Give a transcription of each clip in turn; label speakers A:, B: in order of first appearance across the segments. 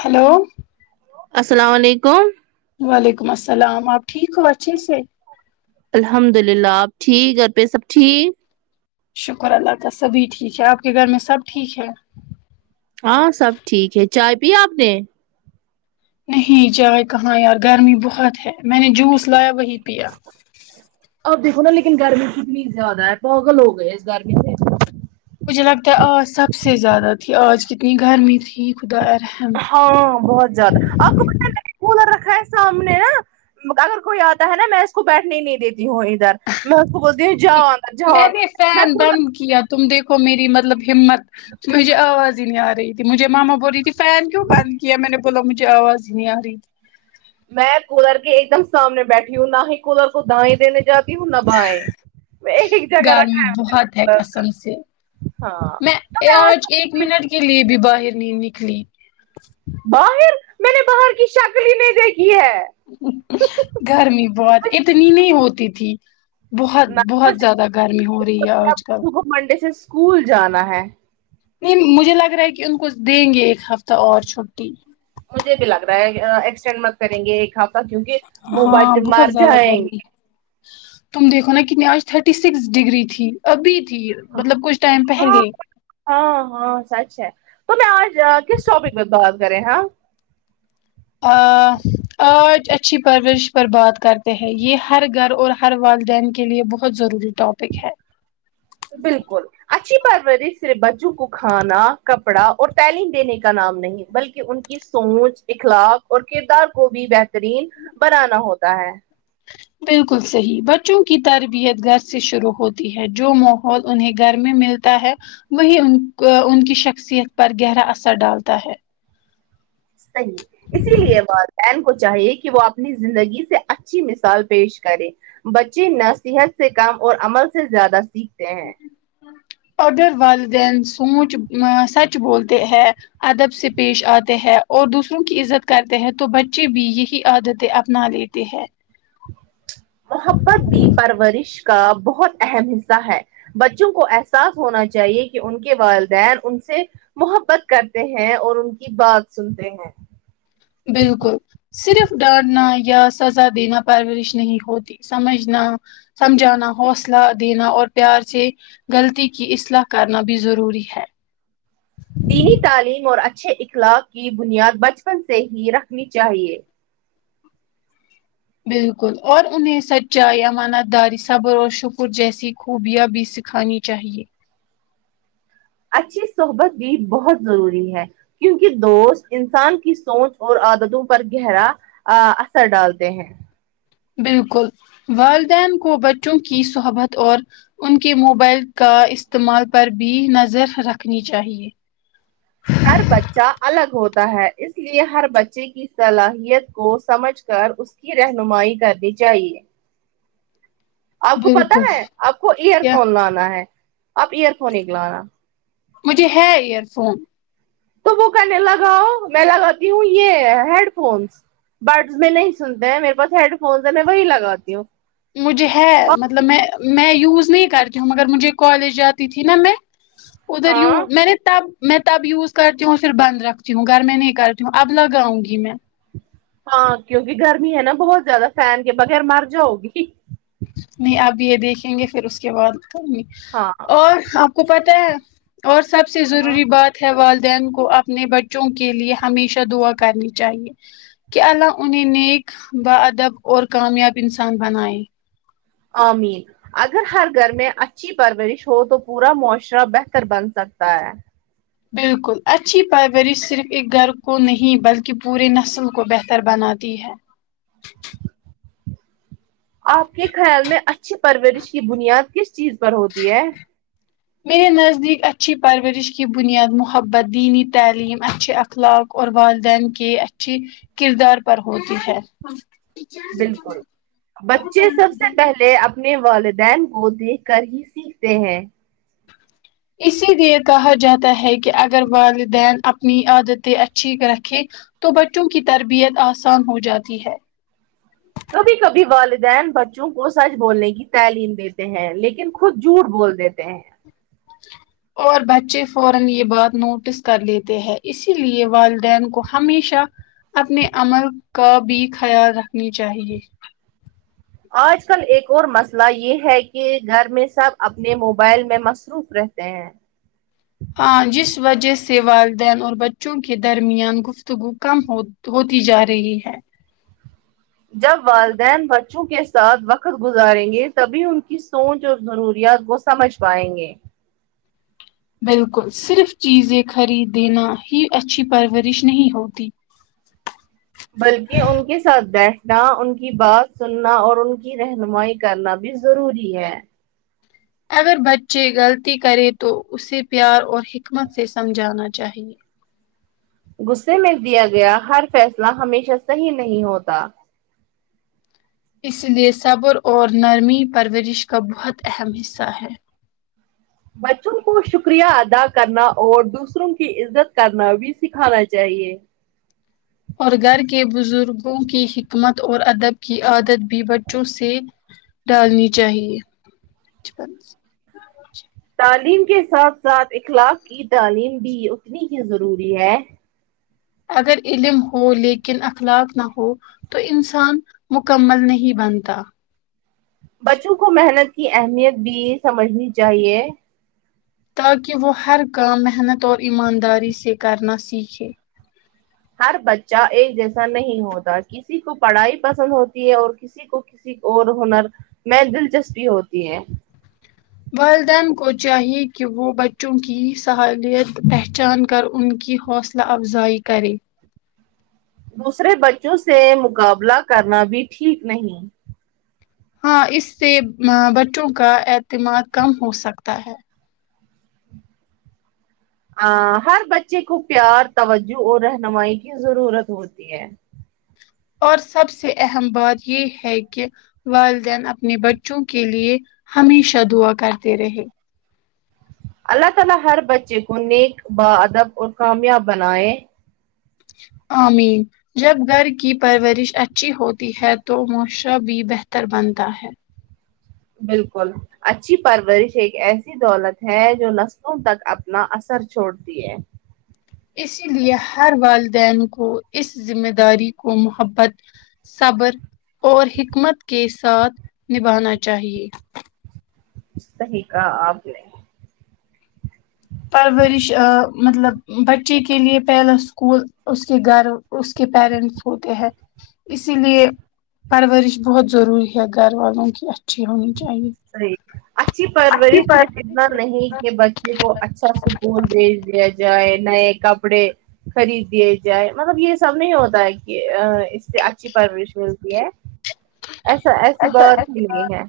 A: Hello
B: السلام وعلیکم
A: وعلیکم السلام آپ ٹھیک ہو اچھے سے
B: الحمد للہ آپ ٹھیک گھر پہ سب ٹھیک
A: شکر اللہ کا سبھی ٹھیک ہے آپ کے گھر میں سب ٹھیک ہے
B: ہاں سب ٹھیک ہے چائے پی آپ نے
A: نہیں چائے کہاں یار گرمی بہت ہے میں نے جوس لایا وہی پیا
B: اب دیکھو نا لیکن گرمی کتنی زیادہ ہے پاگل ہو گئے اس گرمی سے
A: مجھے لگتا ہے آج سب سے زیادہ تھی آج کتنی گرمی تھی خدا یا رحم
B: ہاں بہت زیادہ اپکوپتا ہے میںنے کولر رکھا ہے سامنے نا اگر کوئی آتا ہے نا میں اس کو بیٹھنے ہی نہیں دیتی ہوں ادھر میں اس کو بولتی ہوں جان
A: میں نے فین بند کیا تم دیکھو میری مطلب ہمت مجھے آواز ہی نہیں آ رہی مجھے ماما بول رہی تھی فین کیوں بند کیا میں نے بولا مجھے آواز ہی نہیں آ رہی تھی
B: میں کولر کے ایک دم سامنے بیٹھی ہوں نہ ہی کولر کو دائیں دینے جاتی ہوں نہ بائیں میں ایک جگہ
A: گرمی
B: رکھا ہے میں نے
A: بہت ہے
B: کولر۔
A: قسم سے میں آج ایک منٹ کے لیے بھی باہر نہیں نکلی
B: باہر میں نے باہر کی شکل ہی نہیں دیکھی ہے
A: گرمی بہت اتنی نہیں ہوتی تھی بہت بہت زیادہ گرمی ہو رہی ہے آج کل
B: وہ منڈے سے اسکول جانا ہے
A: نہیں مجھے لگ رہا ہے کہ ان کو دیں گے ایک ہفتہ اور چھٹی
B: مجھے بھی لگ رہا ہے ایکسٹینڈ مت کریں گے ایک ہفتہ کیونکہ بو
A: ہاں
B: ب مار
A: بہت زیادہ
B: جائیں گے
A: گرمی تم دیکھو نا کتنی آج تھرٹی سیکس ڈگری تھی ابھی تھی مطلب کچھ ٹائم
B: ہاں
A: پہلے
B: ہاں ہاں سچ ہے تو میں آج کس ٹاپک میں بات کریں ہاں
A: آ آج اچھی پرورش پر بات کرتے ہیں یہ ہر گھر اور ہر والدین کے لیے بہت ضروری ٹاپک ہے
B: بالکل اچھی پرورش صرف بچوں کو کھانا کپڑا اور تعلیم دینے کا نام نہیں بلکہ ان کی سوچ اخلاق اور کردار کو بھی بہترین بنانا ہوتا ہے
A: بالکل صحیح بچوں کی تربیت گھر سے شروع ہوتی ہے جو ماحول انہیں گھر میں مل تا ہے وہی ان ان کی شخصیت پر گہرا اثر ڈالتا ہے
B: صحیح اسی لیے والدین کو چاہیے کہ وہ آپ اپنی زندگی سے اچھی مثال پیش کرے بچے نصیحت سے کام اور عمل سے زیادہ سیکھتے ہیں
A: اگر والدین سوچ سچ بولتے ہے ادب سے پیش آتے ہیں اور دوسروں کی عزت کرتے ہیں تو بچے بھی یہی عادتیں اپنا لیتی ہے
B: محبت بھی پرورش کا بہت اہم حصہ ہے بچوں کو احساس ہونا چاہیے کہ ان کے والدین ان سے محبت کرتے ہیں اور ان کی بات سنتے ہیں
A: بالکل صرف ڈانٹنا یا سزا دینا پرورش نہیں ہوتی سمجھنا سمجھانا حوصلہ دینا اور پیار سے غلطی کی اصلاح کرنا بھی ضروری ہے
B: دینی تعلیم اور اچھے اخلاق کی بنیاد بچپن سے ہی رکھنی چاہیے
A: بالکل اور انہیں سچائی ایامانت داری صبر و شکر جیسی خوبیاں بھی سکھانی چاہیے
B: اچھی صحبت بھی بہت ضروری ہے کیونکہ دوست انسان کی سوچ اور عادتوں پر گہرا آ اثر ڈالتے ہیں
A: بالکل والدین کو بچوں کی صحبت اور ان کے موبائل کا استعمال پر بھی نظر رکھنی چاہیے
B: ہر بچہ الگ ہوتا ہے اس لیے ہر بچے کی صلاحیت کو سمجھ کر اس کی رہنمائی کرنی چاہیے آپ کو پتا
A: بالکل
B: ہے آپ کو ایئر
A: کیا
B: فون لانا ہے آپ ایئر فون لانا
A: مجھے ہے ایئر فون
B: تو وہ کرنے لگاؤ میں لگاتی ہوں یہ ہیڈ فونس برڈس میں نہیں سنتے ہیں میرے پاس ہیڈ فونس ہے میں وہی لگاتی ہوں
A: مجھے ہے مطلب میں میں یوز نہیں کرتی ہوں مگر مجھے کالج جاتی تھی نا میں ادھر یو
B: ہاں
A: میں نے تب میں تب یوز کرتی ہوں پھر بند رکھتی ہوں گھر میں نہیں کرتی ہوں اب لگاؤں گی میں
B: ہاں کیونکہ گرمی ہے نا بہت زیادہ فھین کے بغیر مر جاؤ گی
A: نہیں اب یہ دیکھیں گے پھر اس کے بعد
B: ہاں
A: اور آپ کو پتہ ہے اور سب سے
B: ہاں
A: ضروری بات والدین کو اپنے بچوں کے لیے ہمیشہ دعا کرنی چاہیے کہ اللہ انہیں نیک با ادب اور کامیاب انسان بنائے
B: آمین اگر ہر گھر میں اچھی پرورش ہو تو پورا معاشرہ بہتر بن سکتا ہے
A: بالکل اچھی پروریش صرف ایک گھر کو نہیں بلکہ پورے نسل کو بہتر بناتی ہے
B: آپ کے خیال میں اچھا اچھی پرورش کی بنیاد کس چیز پر ہوتی ہے
A: میرے نزدیک اچھی پرورش کی بنیاد محبت دینی تعلیم اچھے اخلاق اور والدین کے اچھی کردار پر ہوتی ہے
B: بالکل بچے سب سے پہلے اب اپنے والدین کو دیکھ کر ہی سیکھتے ہیں
A: اسی لیے کہا جاتا ہے کہ اگر والدین اپنی عادتیں اچھی رکھیں تو بچوں کی تربیت آسان ہو جاتی ہے
B: کبھی کبھی والدین بچوں کو سچ بولنے کی تعلیم دیتے ہیں لیکن خود جھوٹ بول دیتے ہیں
A: اور بچے فورا یہ بات نوٹس کر لیتے ہیں اسی لیے والدین کو ہمیشہ اپنے عمل کا بھی خیال رکھنی چاہیے
B: آج کل ایک اور مسئلہ یہ ہے کہ گھر میں سب اپنے موبائل میں مصروف رہتے ہیں
A: ہاں جس وجہ سے والدین اور بچوں کے درمیان گفتگو کم ہو ہوتی جا رہی ہے
B: جب والدین بچوں کے ساتھ وقت گزاریں گے تبھی ان کی سوچ اور ضروریات کو سمجھ پائیں گے
A: بالکل صرف چیزیں خرید دینا ہی اچھی پرورش نہیں ہوتی
B: بلکہ ان کے ساتھ بیٹھنا ان کی بات سننا اور ان کی رہنمائی کرنا بھی ضروری ہے
A: اگر بچے غلطی کرے تو اسے پیار اور حکمت سے سمجھانا چاہیے
B: غصے میں دیا گیا ہر فیصلہ ہمیشہ صحیح نہیں ہوتا
A: اس لیے صبر اور نرمی پرورش کا بہت اہم حصہ ہے
B: بچوں کو شکریہ ادا کرنا اور دوسروں کی عزت کرنا بھی سکھانا چاہیے
A: اور گھر کے بزرگوں کی حکمت اور ادب کی عادت بھی بچوں سے ڈالنی چاہیے
B: تعلیم کے ساتھ ساتھ اخلاق کی تعلیم بھی اتنی ہی ضروری ہے
A: اگر علم ہو لیکن اخلاق نہ ہو تو انسان مکمل نہیں بنتا
B: بچوں کو محنت کی اہمیت بھی سمجھنی چاہیے
A: تاکہ وہ ہر کام محنت اور ایمانداری سے کرنا سیککھے
B: ہر بچہ ایک جیسا نہیں ہوتا کسی کو پڑھائی پسند ہوتی ہے اور کسی کسی کو کسی کو اور ہنر میں دلچسپی ہوتی ہے
A: والدین کو چاہیے کہ وہ بچوں کی صلالیت پہچان کر ان کی حوصلہ اصللہ افزائی کرے
B: دوسرے بچوں سے مقابلہ کرنا بھی ٹھیک نہیں
A: ہاں اس سے بچوں کا اعتماد کم ہو سکتا ہے
B: ا ہر بچے کو پیار توجہ اور رہنمائی کی ضرورت ہوتی ہے
A: اور سب سے اہم بات یہ ہے کہ والدین اپنے بچوں کے لیے ہمیشہ دعا کرتے رہے
B: اللہ تعالی ہر بچے کو نیک با ادب اور کامیاب بنائے
A: آمین جب گھر کی پرورش اچھی ہوتی ہے تو موشر بھی بہتر بنتا ہے
B: بالکل اچھی پرورش ایک ایسی دولت ہے جو نسلوں تک اپنا اثر چھوڑ تی ہے
A: اسی لیے ہر والدین کو اس ذمہ داری کو محبت صبر اور حکمت کے ساتھ نبھانا چاہیے
B: سہی کہا آپ نے
A: پرورش مطلب بچے کے لیے پہلا اسکول اس کے گھر اس کے پیرنٹس ہوتے ہیں اسی لیے پرورش بہت ضروری ہے گھر والوں کی اچا اچھی ہونی چاہیے
B: اچھی پرورش صرف اتنا نہیں کہ بچے کو اچھا اسکول بھیج دیا جائے نئے کپڑے خرید دیے جائے مطلب یہ سب نہیں ہوتا ہے کہ اس سے اچھی پرورش ملتی ہے ایسا ایسی بات ہی نہیںئی ہے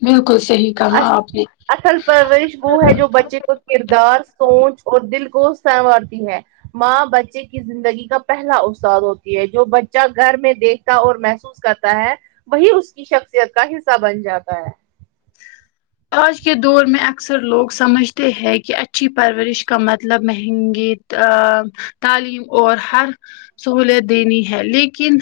A: بالکل صحیح کہا آپ نے
B: اصل پرورش وہ ہے جو بچے کو کردار سوچ اور دل کو سنوارتی ہے ماں بچے کی زندگی کا پہلا اتاد ہوتی ہے جو بچہ گھر میں دیکھتا اور محسوس کرتا ہے وہی اس کی شخصیت کا حصہ بن جاتا ہے
A: آج کے دور میں اکثر لوگ سمجھتے ہیں کہ اچھی پرورش کا مطلب مہنگی ا تعلیم اور ہر سہولت دینی ہے لیکن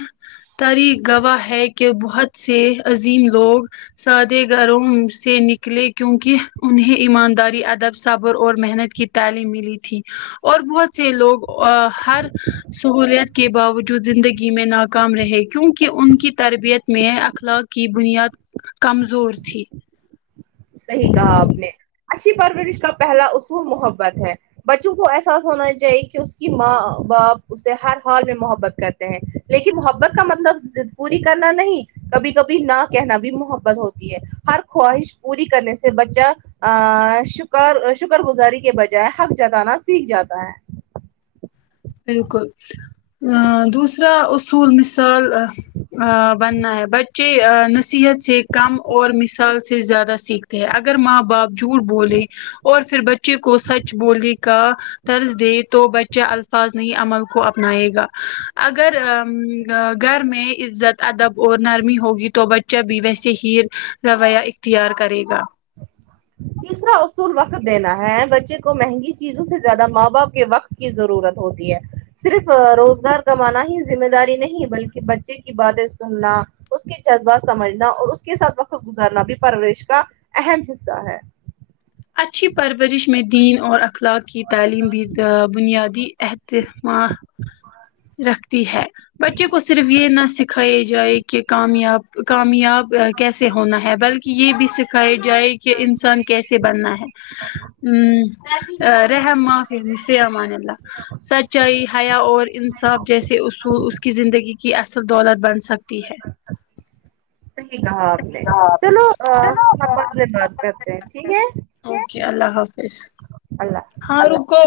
A: تاریع گواہ ہے کہ بہت سے عظیم لوگ سادے گروں سے نک لیے کیونک انہیں ایمانداری ادب صبر اور محنت کی تعلیم ملی تھی اور بہت سے لوگ ہر سہولت کے باوجود زندگی میں ناکام رہے کیونکہ ان کی تربیت میں اخلاق کی بنیاد کمزور تھی
B: صحیح کہا آپ نے اچھی پرورش کا پہلا اصو محبت ہے بچوں کو احساس ہونا چاہیے کہ اس کی ماں باپ اسے ہر حال میں محبت کرتے ہیں لیکن محبت کا مطلب زد پوری کرنا نہیں کبھی کبھی نہ کہنا بھی محبت ہوتی ہے ہر خواہش پوری کرنے سے بچہ ا شکر شکر گزاری کے بجائے حق جتانا سیکھ جاتا ہے
A: بالکل ا دوسرا اصول مثال بننا ہے بچے نصیحت سے کم اور مثال سے زیادہ سیکھ اگر ماں باپ جھوٹ بولے اور پھر بچے کو سچ بولنے کا طرز دے تو بچہ فاظن عمل کو اپنائے گا اگر ا گھر میں عزت ادب اور نرمی ہوگی تو بچہ بھی ویسے ہییر رویہ اختیار کرے گا
B: تسرا اصول وقت دینا ہے بچے کو مہنگی چیزوں سے زیادہ ماں باپ کے وقت کی ضرورت ہوتی ہے صرف روزگار کمانا ہی ذمہ داری نہیں بلکہ بچے کی باتیں سننا اس کے جذبات سمجھنا اور اس کے ساتھ وقت گزارنا بھی پروریش کا اہم حص سا ہے
A: اچھی پرورش میں دین اور اخلاق کی تعلیم بھی بنیادی احتمک رکھتی ہے بچے کو صرف یہ نہ سکھایا جائے کہ کامیاب کامیاب کیسے ہونا ہے بلکہ یہ بھی سیکھتے سیکھے جائے کہ انسان کیسے بننا ہے ہمم رحمافی فی آما نیللہ سچائی حیا اور انصاف جیسے اصول اس کی زندگی کی اصل دولت بن سکتا
B: اچھا صحیح کہا آپ نے چلو ہم بعد دن بات کرتے ہیں ٹھیک ہے
A: اوکے اللہ حافظ
B: اللہ
A: ہاں
B: حافظ
A: رکو